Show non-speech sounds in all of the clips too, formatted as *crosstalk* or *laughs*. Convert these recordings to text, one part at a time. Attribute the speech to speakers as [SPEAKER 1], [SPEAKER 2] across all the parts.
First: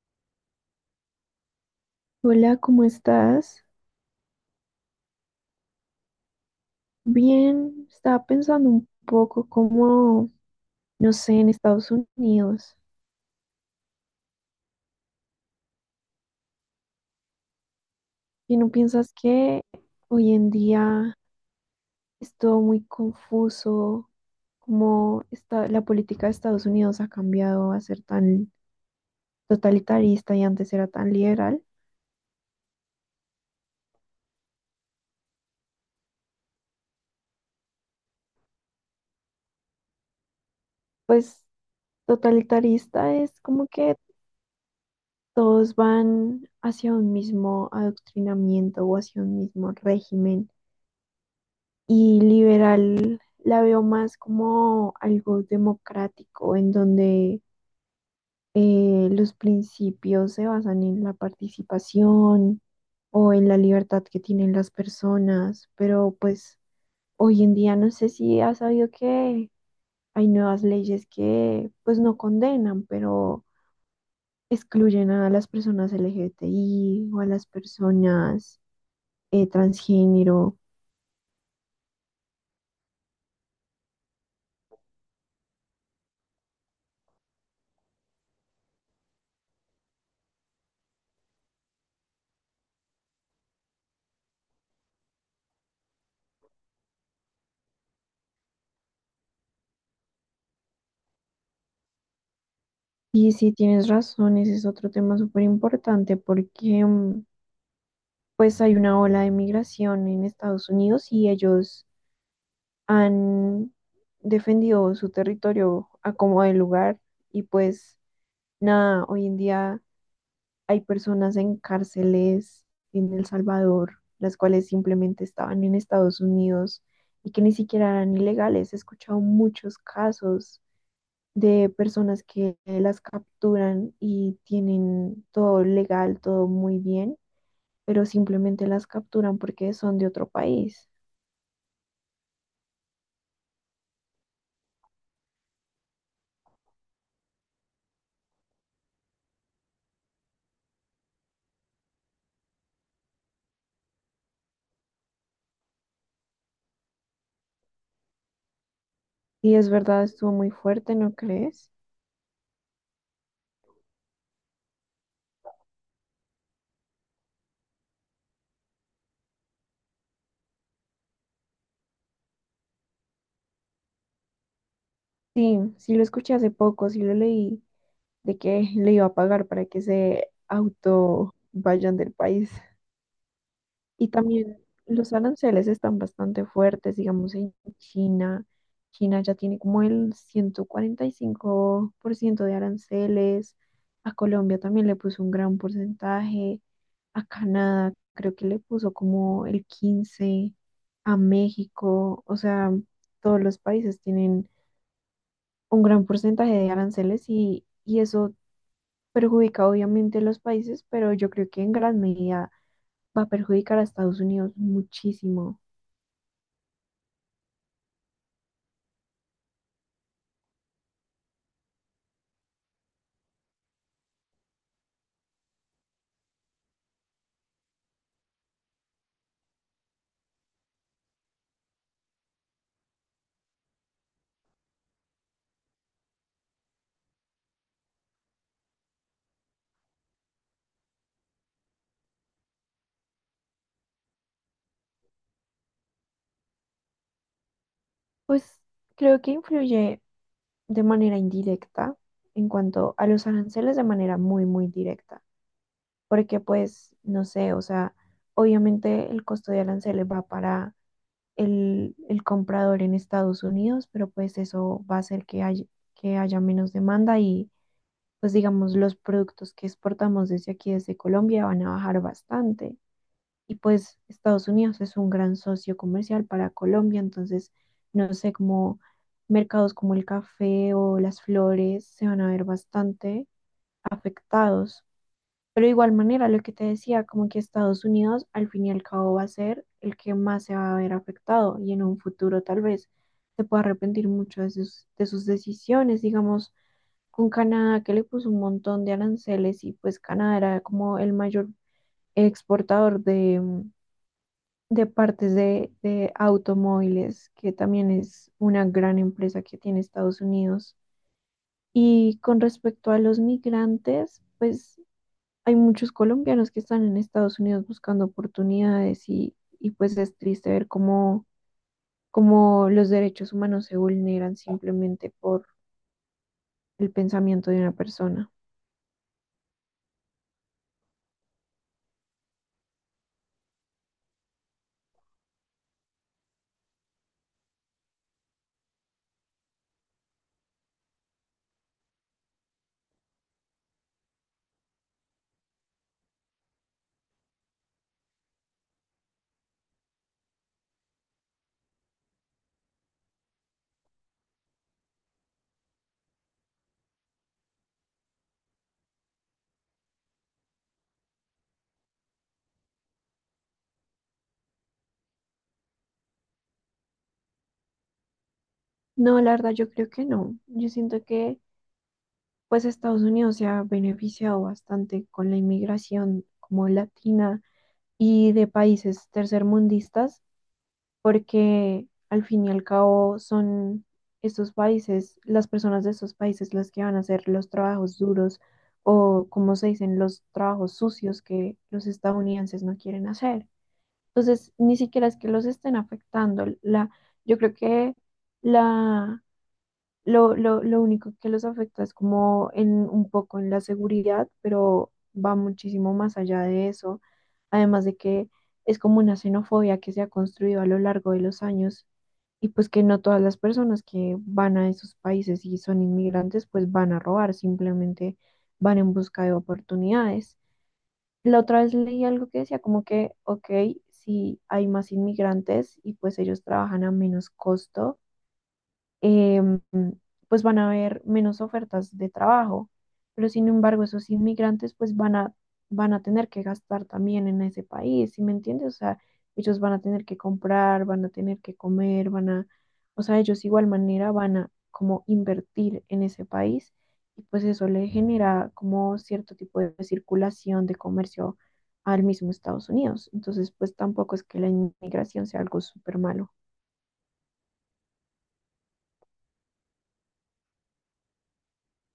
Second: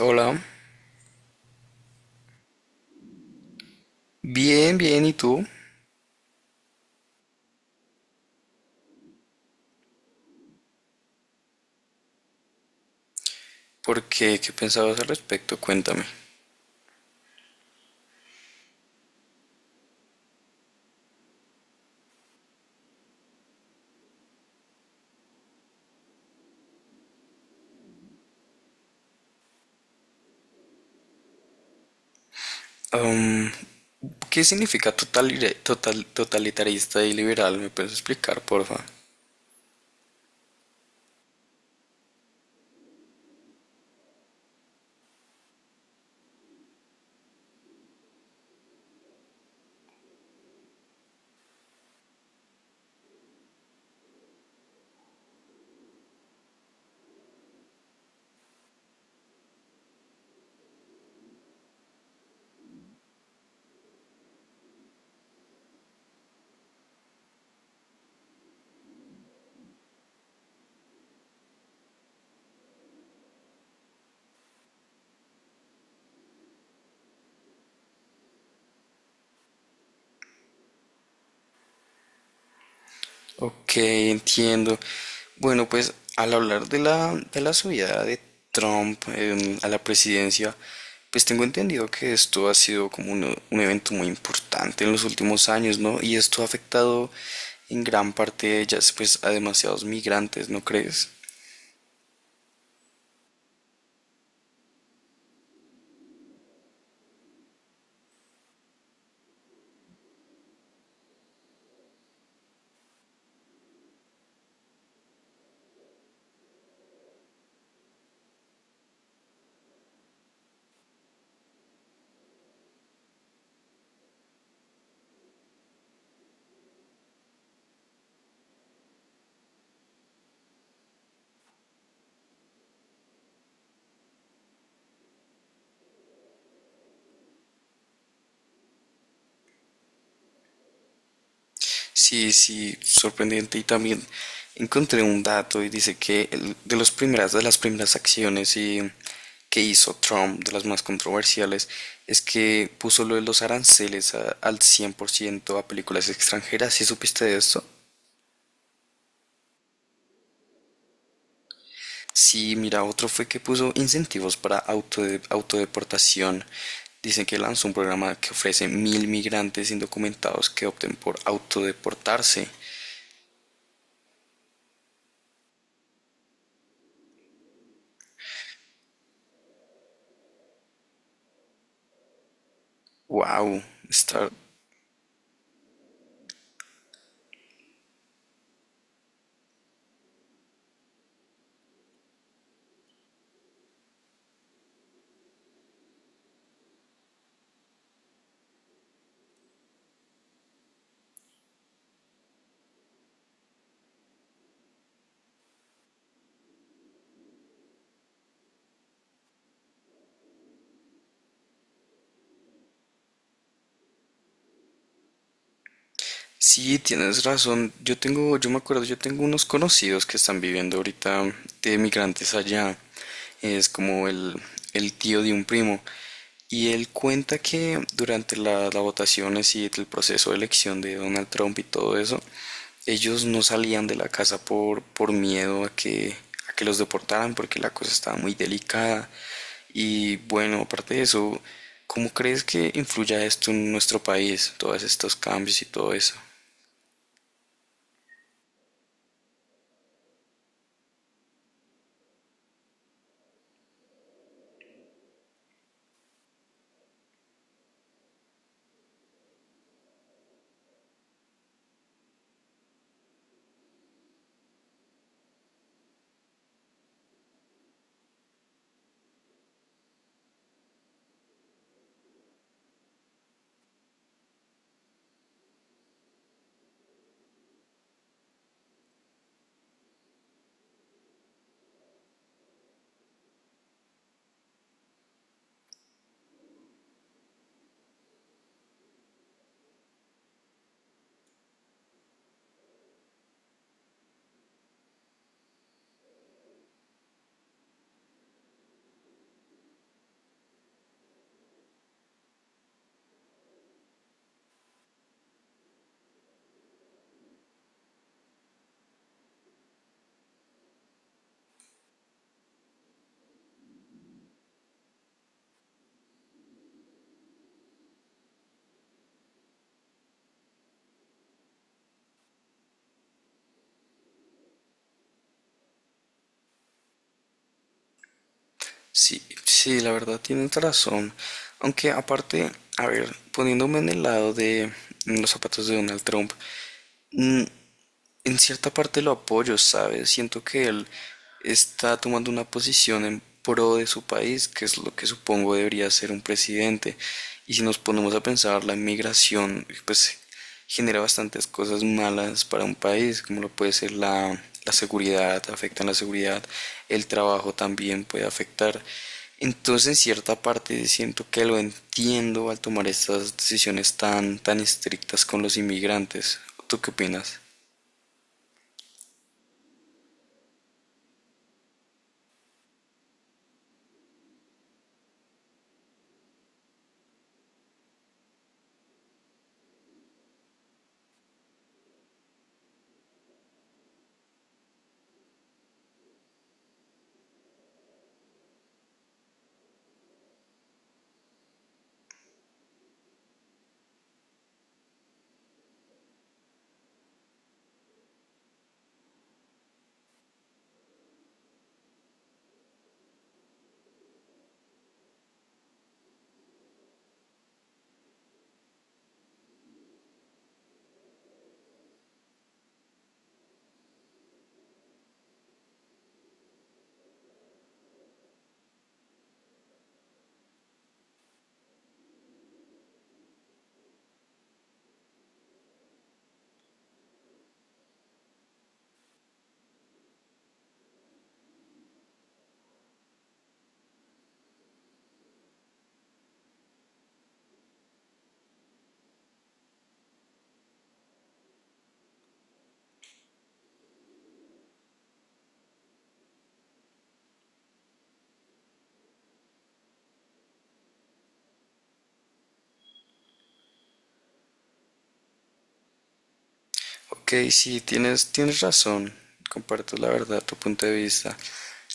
[SPEAKER 1] Hola,
[SPEAKER 2] Hola, ¿cómo estás?
[SPEAKER 1] bien, bien, ¿y tú?
[SPEAKER 2] Bien, estaba pensando un poco como, no sé, en Estados Unidos.
[SPEAKER 1] ¿Por qué? ¿Qué pensabas al respecto? Cuéntame.
[SPEAKER 2] ¿Y no piensas que hoy en día es todo muy confuso? Como está la política de Estados Unidos? Ha cambiado a ser tan totalitarista y antes era tan liberal.
[SPEAKER 1] Am, ¿Qué significa totalitarista y liberal? ¿Me puedes explicar, porfa?
[SPEAKER 2] Pues totalitarista es como que todos van hacia un mismo adoctrinamiento o hacia un mismo régimen. Y liberal la veo más como algo democrático, en donde los principios se basan en la participación o en la libertad que tienen las personas. Pero pues hoy en día no sé si has sabido que hay nuevas leyes que pues no condenan, pero excluyen a las personas LGBTI o a las personas transgénero.
[SPEAKER 1] Ok, entiendo. Bueno, pues al hablar de la subida de Trump a la presidencia, pues tengo entendido que esto ha sido como un evento muy importante en los últimos años, ¿no? Y esto ha afectado en gran parte, ya, pues, a demasiados migrantes, ¿no crees?
[SPEAKER 2] Y sí, tienes razón, ese es otro tema súper importante porque pues hay una ola de migración en Estados Unidos y ellos han defendido su territorio a como de lugar y pues nada, hoy en día hay personas en cárceles en El Salvador, las cuales simplemente estaban en Estados Unidos y que ni siquiera eran ilegales. He escuchado muchos casos de personas que las capturan y tienen todo legal, todo muy bien, pero simplemente las capturan porque son de otro país.
[SPEAKER 1] Sí, sí, sorprendente. Y también encontré un dato y dice que de las primeras acciones que hizo Trump, de las más controversiales, es que puso lo de los aranceles al 100% a películas extranjeras. ¿Sí supiste de esto?
[SPEAKER 2] Y es verdad, estuvo muy fuerte, ¿no crees?
[SPEAKER 1] Sí, mira, otro fue que puso incentivos para autodeportación. Dicen que lanzó un programa que ofrece 1.000 migrantes indocumentados que opten por autodeportarse.
[SPEAKER 2] Sí, sí lo escuché hace poco, sí lo leí, de que le iba a pagar para que se auto vayan del país.
[SPEAKER 1] Wow,
[SPEAKER 2] Y
[SPEAKER 1] está.
[SPEAKER 2] también los aranceles están bastante fuertes, digamos, en China. China ya tiene como el 145% de aranceles. A Colombia también le puso un gran porcentaje. A Canadá creo que le puso como el 15%. A México. O sea, todos los países tienen un gran porcentaje de aranceles y eso perjudica obviamente a los países, pero yo creo que en gran medida va a perjudicar a Estados Unidos muchísimo.
[SPEAKER 1] Sí, tienes razón. Yo me acuerdo, yo tengo unos conocidos que están viviendo ahorita de migrantes allá. Es como el tío de un primo. Y él cuenta que durante las votaciones y sí, el proceso de elección de Donald Trump y todo eso, ellos no salían de la casa por miedo a que los deportaran, porque la cosa estaba muy delicada. Y bueno, aparte de eso, ¿cómo crees que influya esto en nuestro país, todos estos cambios y todo eso?
[SPEAKER 2] Pues creo que influye de manera indirecta en cuanto a los aranceles de manera muy, muy directa, porque pues, no sé, o sea, obviamente el costo de aranceles va para el comprador en Estados Unidos, pero pues eso va a hacer que haya menos demanda y pues digamos los productos que exportamos desde aquí, desde Colombia, van a bajar bastante. Y pues Estados Unidos es un gran socio comercial para Colombia, entonces no sé cómo mercados como el café o las flores se van a ver bastante afectados. Pero de igual manera, lo que te decía, como que Estados Unidos al fin y al cabo va a ser el que más se va a ver afectado y en un futuro tal vez se pueda arrepentir mucho de sus decisiones, digamos, con Canadá que le puso un montón de aranceles y pues Canadá era como el mayor exportador de partes de automóviles, que también es una gran empresa que tiene Estados Unidos. Y con respecto a los migrantes, pues hay muchos colombianos que están en Estados Unidos buscando oportunidades y pues es triste ver cómo, cómo los derechos humanos se vulneran simplemente por el pensamiento de una persona.
[SPEAKER 1] Sí, sí, la verdad tienes razón. Aunque aparte, a ver, poniéndome en el lado de los zapatos de Donald Trump, mm, en cierta parte lo apoyo, ¿sabes? Siento que él está tomando una posición en pro de su país, que es lo que supongo debería ser un presidente. Y si nos ponemos a pensar, la inmigración, pues genera bastantes cosas malas para un país, como lo puede ser la seguridad, afecta en la seguridad, el trabajo también puede afectar. Entonces, en cierta parte siento que lo entiendo al tomar estas decisiones tan, tan estrictas con los inmigrantes. ¿Tú qué opinas?
[SPEAKER 2] No, la verdad yo creo que no. Yo siento que pues Estados Unidos se ha beneficiado bastante con la inmigración como latina y de países tercermundistas, porque al fin y al cabo son estos países, las personas de estos países las que van a hacer los trabajos duros o, como se dicen, los trabajos sucios que los estadounidenses no quieren hacer. Entonces, ni siquiera es que los estén afectando. Yo creo que la lo único que los afecta es como en un poco en la seguridad, pero va muchísimo más allá de eso. Además de que es como una xenofobia que se ha construido a lo largo de los años y pues que no todas las personas que van a esos países y son inmigrantes pues van a robar, simplemente van en busca de oportunidades. La otra vez leí algo que decía como que, ok, si hay más inmigrantes y pues ellos trabajan a menos costo, em, pues van a haber menos ofertas de trabajo, pero sin embargo esos inmigrantes pues van a, van a tener que gastar también en ese país, ¿sí me entiendes? O sea, ellos van a tener que comprar, van a tener que comer, van a, o sea, ellos igual manera van a como invertir en ese país y pues eso le genera como cierto tipo de circulación de comercio al mismo Estados Unidos. Entonces, pues tampoco es que la inmigración sea algo súper malo.
[SPEAKER 1] Ok, sí, tienes razón. Comparto la verdad, tu punto de vista.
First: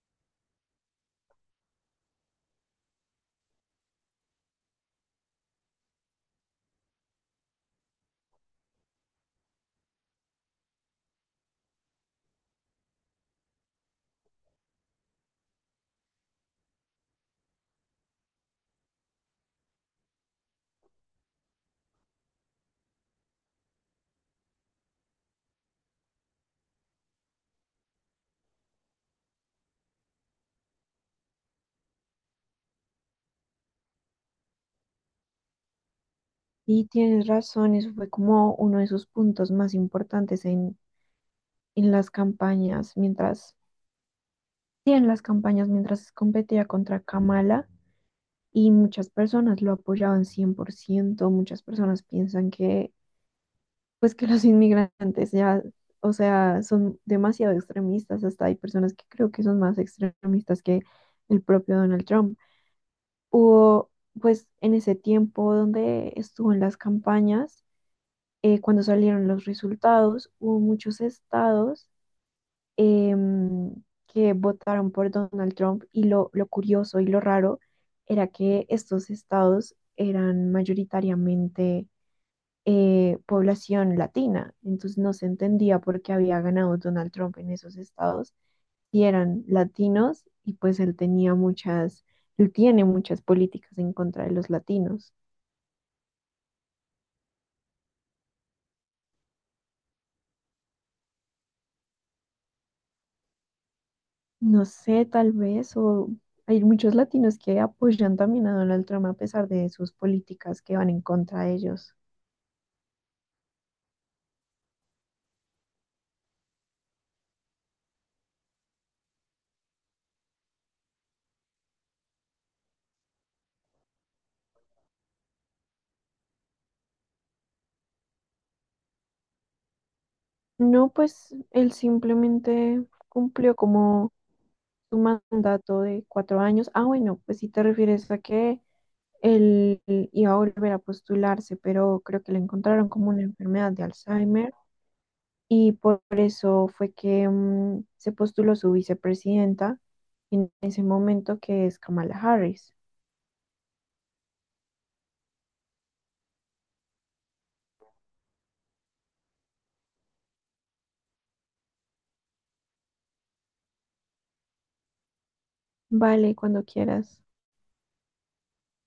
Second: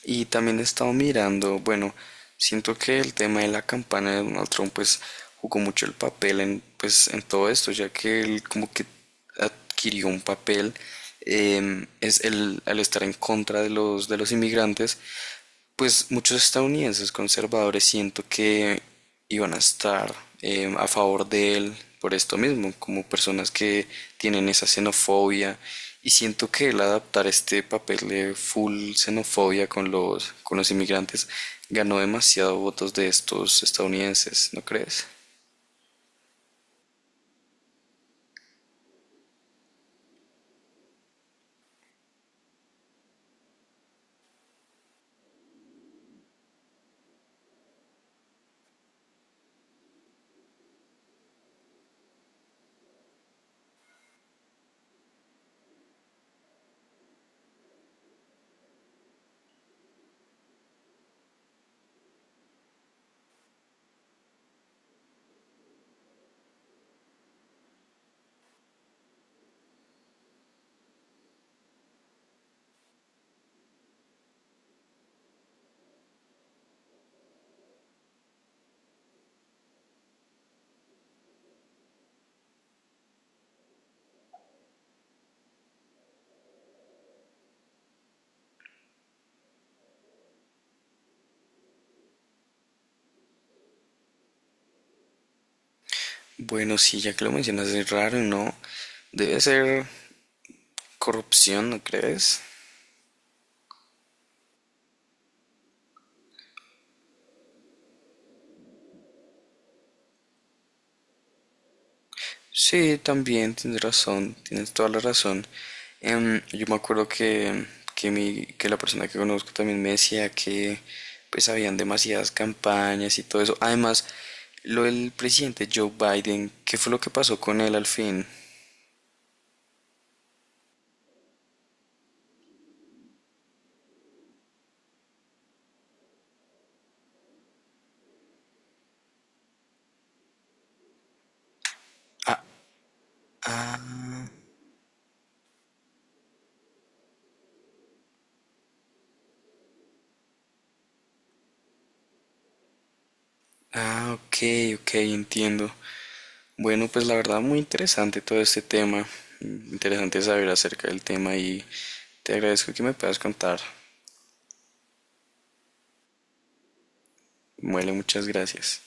[SPEAKER 1] Y también he estado mirando, bueno, siento que el tema de la campana de Donald Trump pues jugó mucho el papel en, pues, en todo esto, ya que él como que adquirió un papel al estar en contra de los inmigrantes, pues muchos estadounidenses conservadores siento que iban a estar a favor de él por esto mismo, como personas que tienen esa xenofobia. Y siento que el adaptar este papel de full xenofobia con los, inmigrantes ganó demasiado votos de estos estadounidenses, ¿no crees?
[SPEAKER 2] Y tienes razón, eso fue como uno de sus puntos más importantes en las campañas, mientras, sí, en las campañas mientras competía contra Kamala y muchas personas lo apoyaban 100%, muchas personas piensan que, pues que los *laughs* inmigrantes ya, o sea, son demasiado extremistas, hasta hay personas que creo que son más extremistas que el propio Donald Trump. Hubo, pues, en ese tiempo donde estuvo en las campañas, cuando salieron los resultados, hubo muchos estados em, que votaron por Donald Trump y lo curioso y lo raro era que estos estados eran mayoritariamente población latina, entonces no se entendía por qué había ganado Donald Trump en esos estados si eran latinos y pues él tenía muchas, él tiene muchas políticas en contra de los latinos.
[SPEAKER 1] Bueno, sí, ya que lo mencionas, es raro, ¿no? Debe ser corrupción, ¿no crees?
[SPEAKER 2] No sé, tal vez, o hay muchos latinos que apoyan también a Donald Trump a pesar de sus políticas que van en contra de ellos.
[SPEAKER 1] Sí, también tienes razón, tienes toda la razón. Yo me acuerdo que la persona que conozco también me decía que pues habían demasiadas campañas y todo eso. Además, lo del presidente Joe Biden, ¿qué fue lo que pasó con él al fin?
[SPEAKER 2] No, pues él simplemente cumplió como su mandato de 4 años. Ah, bueno, pues si te refieres a que él iba a volver a postularse, pero creo que
[SPEAKER 1] Ah,
[SPEAKER 2] le encontraron como una enfermedad de Alzheimer y por eso fue que, se postuló su vicepresidenta en ese momento, que es Kamala Harris.
[SPEAKER 1] ah, ok, ok, entiendo. Bueno, pues la verdad muy interesante todo este tema. Interesante saber acerca del tema y te agradezco que me puedas contar.
[SPEAKER 2] Vale, cuando quieras.
[SPEAKER 1] Muele, muchas gracias.